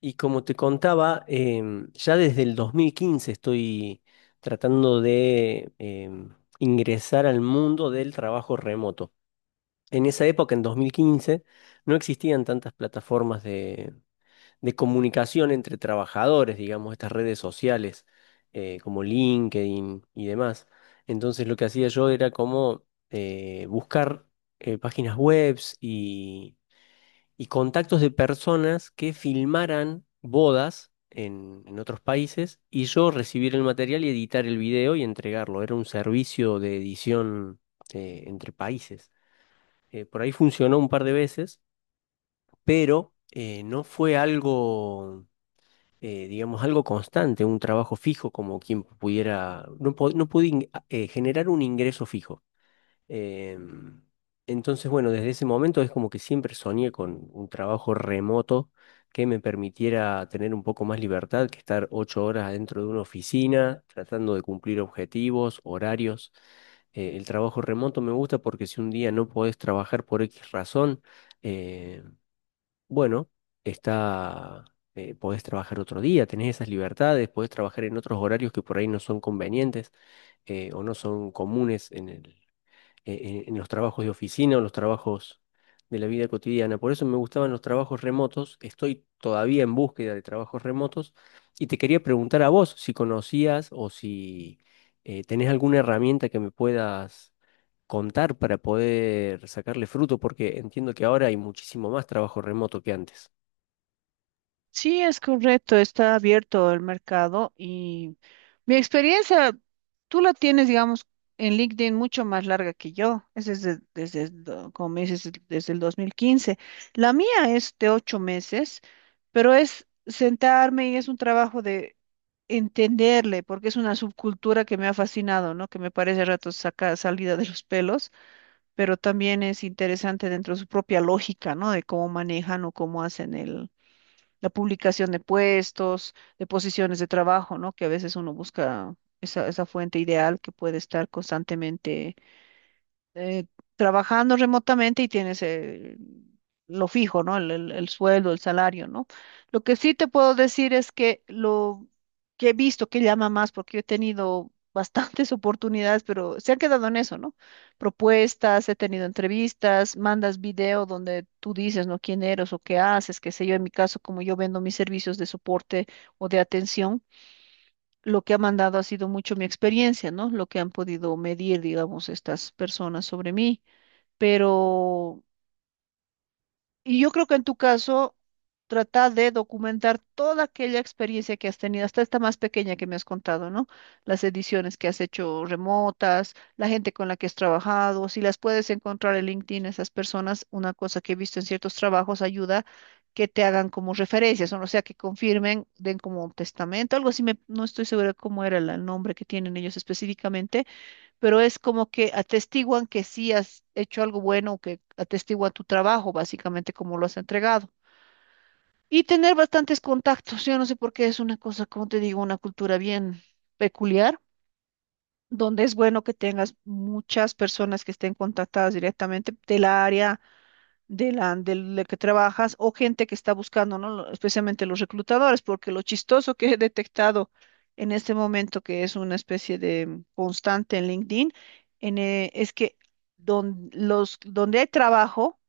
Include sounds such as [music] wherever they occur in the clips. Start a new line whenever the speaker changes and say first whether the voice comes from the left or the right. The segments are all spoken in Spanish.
left: Y como te contaba, ya desde el 2015 estoy tratando de ingresar al mundo del trabajo remoto. En esa época, en 2015, no existían tantas plataformas de comunicación entre trabajadores, digamos, estas redes sociales como LinkedIn y demás. Entonces lo que hacía yo era como buscar páginas webs y contactos de personas que filmaran bodas en otros países y yo recibir el material y editar el video y entregarlo. Era un servicio de edición entre países. Por ahí funcionó un par de veces, pero no fue algo, digamos, algo constante, un trabajo fijo como quien pudiera, no, no pude generar un ingreso fijo. Em, entonces, bueno, desde ese momento es como que siempre soñé con un trabajo remoto que me permitiera tener un poco más libertad que estar 8 horas dentro de una oficina tratando de cumplir objetivos, horarios. El trabajo remoto me gusta porque si un día no podés trabajar por X razón, eh, bueno, está, podés trabajar otro día, tenés esas libertades, podés trabajar en otros horarios que por ahí no son convenientes o no son comunes en el en los trabajos de oficina o los trabajos de la vida cotidiana. Por eso me gustaban los trabajos remotos. Estoy todavía en búsqueda de trabajos remotos y te quería preguntar a vos si conocías o si tenés alguna herramienta que me puedas contar para poder sacarle fruto, porque entiendo que ahora hay muchísimo más trabajo remoto que antes.
right: Sí, es correcto, está abierto el mercado y mi experiencia, tú la tienes, digamos, en LinkedIn mucho más larga que yo, es como me dices, desde el 2015. La mía es de 8 meses, pero es sentarme y es un trabajo de entenderle, porque es una subcultura que me ha fascinado, ¿no? Que me parece a ratos saca salida de los pelos, pero también es interesante dentro de su propia lógica, ¿no? De cómo manejan o cómo hacen el la publicación de puestos, de posiciones de trabajo, ¿no? Que a veces uno busca esa fuente ideal que puede estar constantemente eh, trabajando remotamente y tienes lo fijo, ¿no? El sueldo, el salario, ¿no? Lo que sí te puedo decir es que lo que he visto que llama más, porque yo he tenido bastantes [laughs] oportunidades, pero se han quedado en eso, ¿no? Propuestas, he tenido entrevistas, mandas video donde tú dices, ¿no? ¿Quién eres o qué haces? Qué sé yo, en mi caso, como yo vendo mis servicios de soporte o de atención, lo que ha mandado ha sido mucho mi experiencia, ¿no? Lo que han podido medir, digamos, estas personas sobre mí. Pero, y yo creo que en tu caso, trata de documentar toda aquella experiencia que has tenido, hasta esta más pequeña que me has contado, ¿no? Las ediciones que has hecho remotas, la gente con la que has trabajado, si las puedes encontrar en LinkedIn, esas personas, una cosa que he visto en ciertos trabajos ayuda que te hagan como referencias, o sea, que confirmen, den como un testamento, algo así. No estoy segura cómo era el nombre que tienen ellos específicamente, pero es como que atestiguan que sí has hecho algo bueno, que atestiguan tu trabajo, básicamente como lo has entregado. Y tener bastantes contactos, yo no sé por qué es una cosa, como te digo, una cultura bien peculiar, donde es bueno que tengas muchas personas que estén contactadas directamente del área de del que trabajas o gente que está buscando, ¿no? Especialmente los reclutadores, porque lo chistoso que he detectado en este momento, que es una especie de constante en LinkedIn, es que donde hay trabajo,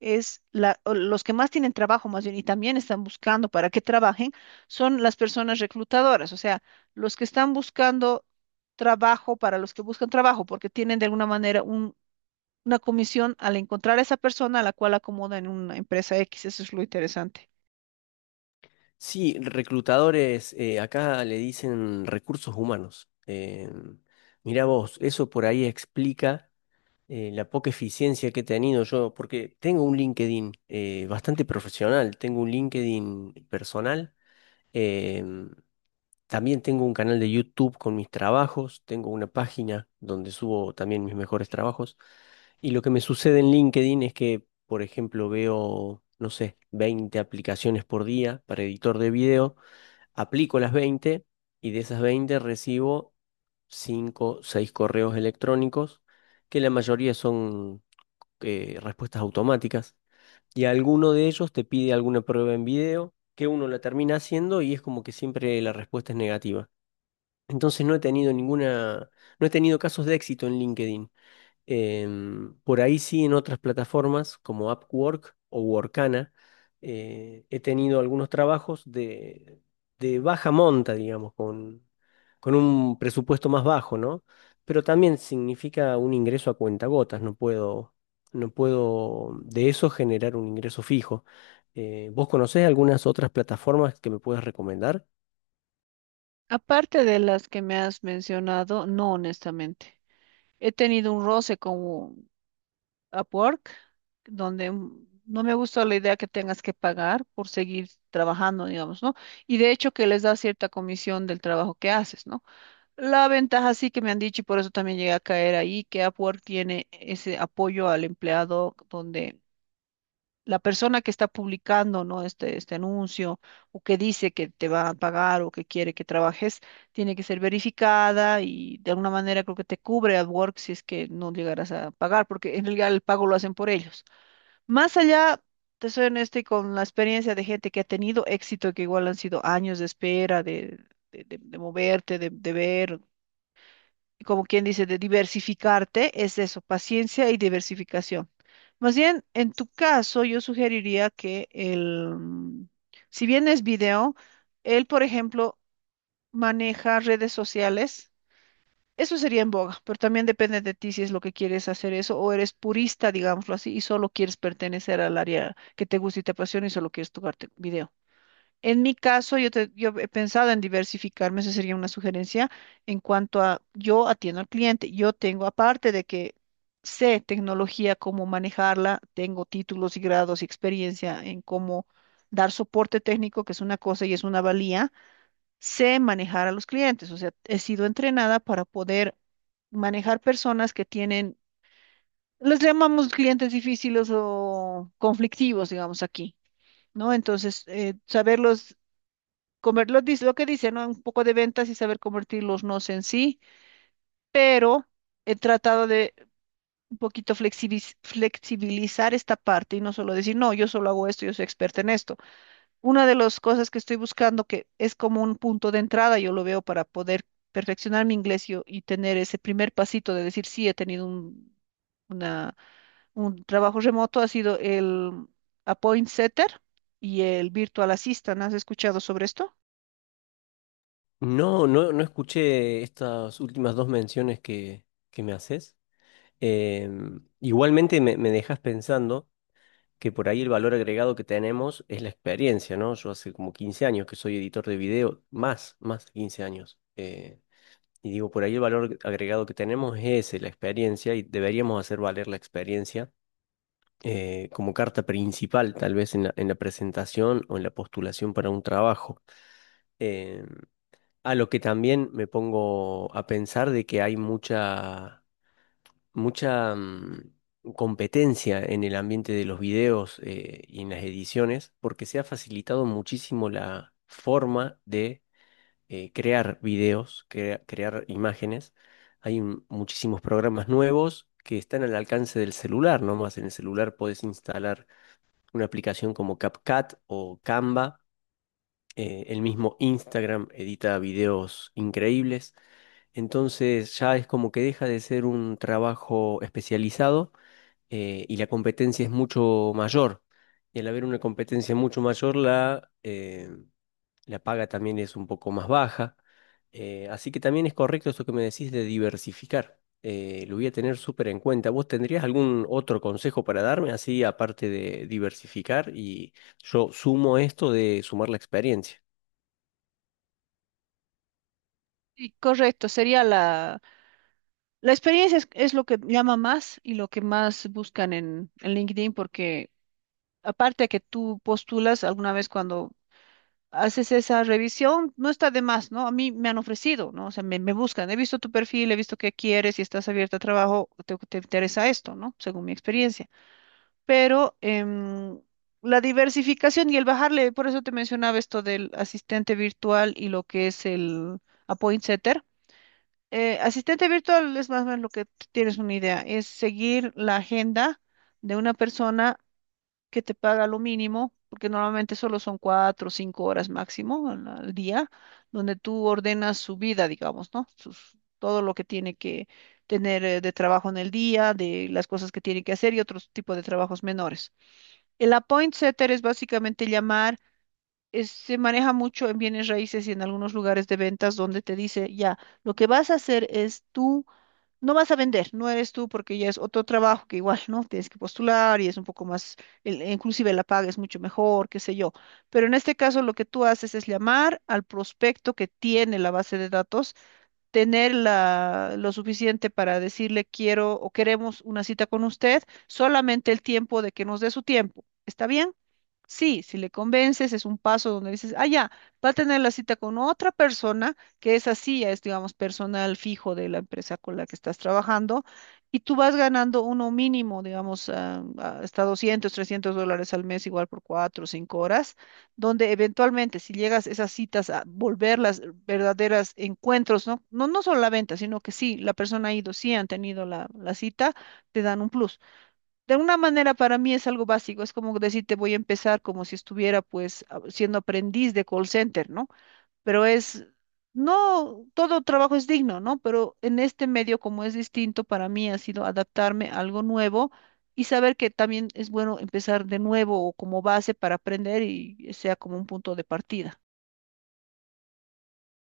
right: o los que más tienen trabajo, más bien, y también están buscando para que trabajen, son las personas reclutadoras, o sea, los que están buscando trabajo para los que buscan trabajo, porque tienen de alguna manera un, una comisión al encontrar a esa persona a la cual acomoda en una empresa X. Eso es lo interesante.
left: Sí, reclutadores, acá le dicen recursos humanos. Mira Mirá vos, eso por ahí explica la poca eficiencia que he tenido yo, porque tengo un LinkedIn bastante profesional, tengo un LinkedIn personal, em, también tengo un canal de YouTube con mis trabajos, tengo una página donde subo también mis mejores trabajos, y lo que me sucede en LinkedIn es que, por ejemplo, veo, no sé, 20 aplicaciones por día para editor de video, aplico las 20 y de esas 20 recibo 5 6 correos electrónicos que la mayoría son respuestas automáticas y alguno de ellos te pide alguna prueba en video que uno la termina haciendo y es como que siempre la respuesta es negativa. Entonces no he tenido no he tenido casos de éxito en LinkedIn. Por ahí sí, en otras plataformas como Upwork o Workana, he tenido algunos trabajos de baja monta, digamos, con un presupuesto más bajo, ¿no? Pero también significa un ingreso a cuentagotas, no puedo de eso generar un ingreso fijo. ¿Vos conocés algunas otras plataformas que me puedas recomendar?
right: Aparte de las que me has mencionado, no, honestamente. He tenido un roce con Upwork, donde no me gustó la idea que tengas que pagar por seguir trabajando, digamos, ¿no? Y de hecho que les da cierta comisión del trabajo que haces, ¿no? La ventaja sí que me han dicho, y por eso también llegué a caer ahí, que Upwork tiene ese apoyo al empleado donde la persona que está publicando, ¿no?, este anuncio o que dice que te va a pagar o que quiere que trabajes, tiene que ser verificada y de alguna manera creo que te cubre AdWords si es que no llegarás a pagar, porque en realidad el pago lo hacen por ellos. Más allá, te soy honesta, y con la experiencia de gente que ha tenido éxito, que igual han sido años de espera, de, de moverte, de ver, como quien dice, de diversificarte, es eso, paciencia y diversificación. Más bien, en tu caso, yo sugeriría que si bien es video, él, por ejemplo, maneja redes sociales. Eso sería en boga, pero también depende de ti si es lo que quieres hacer eso o eres purista, digámoslo así, y solo quieres pertenecer al área que te gusta y te apasiona y solo quieres tocarte video. En mi caso, yo he pensado en diversificarme, esa sería una sugerencia en cuanto a yo atiendo al cliente. Yo tengo, aparte de que sé tecnología, cómo manejarla, tengo títulos y grados y experiencia en cómo dar soporte técnico, que es una cosa y es una valía, sé manejar a los clientes. O sea, he sido entrenada para poder manejar personas que tienen, les llamamos clientes difíciles o conflictivos, digamos aquí, ¿no? Entonces, saberlos comer lo que dicen, ¿no? Un poco de ventas y saber convertir los nos en sí, pero he tratado de un poquito flexibilizar esta parte y no solo decir, no, yo solo hago esto, yo soy experta en esto. Una de las cosas que estoy buscando, que es como un punto de entrada, yo lo veo para poder perfeccionar mi inglés y tener ese primer pasito de decir, sí, he tenido una, un trabajo remoto, ha sido el Appoint Setter y el Virtual Assistant. ¿Has escuchado sobre esto?
left: No, no, no escuché estas últimas dos menciones que me haces. Igualmente me dejas pensando que por ahí el valor agregado que tenemos es la experiencia, ¿no? Yo hace como 15 años que soy editor de video, más, más de 15 años. Y digo, por ahí el valor agregado que tenemos es ese, la experiencia, y deberíamos hacer valer la experiencia como carta principal, tal vez en en la presentación o en la postulación para un trabajo. Em, a lo que también me pongo a pensar de que hay mucha competencia en el ambiente de los videos y en las ediciones, porque se ha facilitado muchísimo la forma de crear videos, crear imágenes. Muchísimos programas nuevos que están al alcance del celular, nomás en el celular podés instalar una aplicación como CapCut o Canva. El mismo Instagram edita videos increíbles, entonces ya es como que deja de ser un trabajo especializado y la competencia es mucho mayor. Y al haber una competencia mucho mayor, la paga también es un poco más baja. Así que también es correcto esto que me decís de diversificar. Lo voy a tener súper en cuenta. ¿Vos tendrías algún otro consejo para darme, así aparte de diversificar? Y yo sumo esto de sumar la experiencia.
right: Sí, correcto, sería la experiencia es lo que llama más y lo que más buscan en LinkedIn, porque aparte que tú postulas alguna vez cuando haces esa revisión, no está de más, ¿no? A mí me han ofrecido, ¿no? O sea, me buscan, he visto tu perfil, he visto qué quieres y estás abierta a trabajo, te interesa esto, ¿no? Según mi experiencia. Pero la diversificación y el bajarle, por eso te mencionaba esto del asistente virtual y lo que es el appoint setter. Asistente virtual es más o menos lo que tienes una idea, es seguir la agenda de una persona que te paga lo mínimo, porque normalmente solo son 4 o 5 horas máximo al día, donde tú ordenas su vida, digamos, ¿no? Todo lo que tiene que tener de trabajo en el día, de las cosas que tiene que hacer y otros tipos de trabajos menores. El appoint setter es básicamente llamar, se maneja mucho en bienes raíces y en algunos lugares de ventas donde te dice, ya. Lo que vas a hacer es tú no vas a vender, no eres tú, porque ya es otro trabajo que igual, ¿no? Tienes que postular y es un poco más, e inclusive la paga es mucho mejor, qué sé yo. Pero en este caso lo que tú haces es llamar al prospecto que tiene la base de datos, tener lo suficiente para decirle quiero o queremos una cita con usted, solamente el tiempo de que nos dé su tiempo. ¿Está bien? Sí, si le convences, es un paso donde dices, ah, ya, va a tener la cita con otra persona, que es así, ya es, digamos, personal fijo de la empresa con la que estás trabajando, y tú vas ganando uno mínimo, digamos, hasta 200, $300 al mes, igual por 4 o 5 horas, donde eventualmente, si llegas esas citas a volverlas verdaderas encuentros, ¿no? No, no solo la venta, sino que sí, la persona ha ido, sí han tenido la cita, te dan un plus. De alguna manera para mí es algo básico, es como decirte voy a empezar como si estuviera pues siendo aprendiz de call center, ¿no? Pero es, no, todo trabajo es digno, ¿no? Pero en este medio, como es distinto, para mí ha sido adaptarme a algo nuevo y saber que también es bueno empezar de nuevo o como base para aprender y sea como un punto de partida.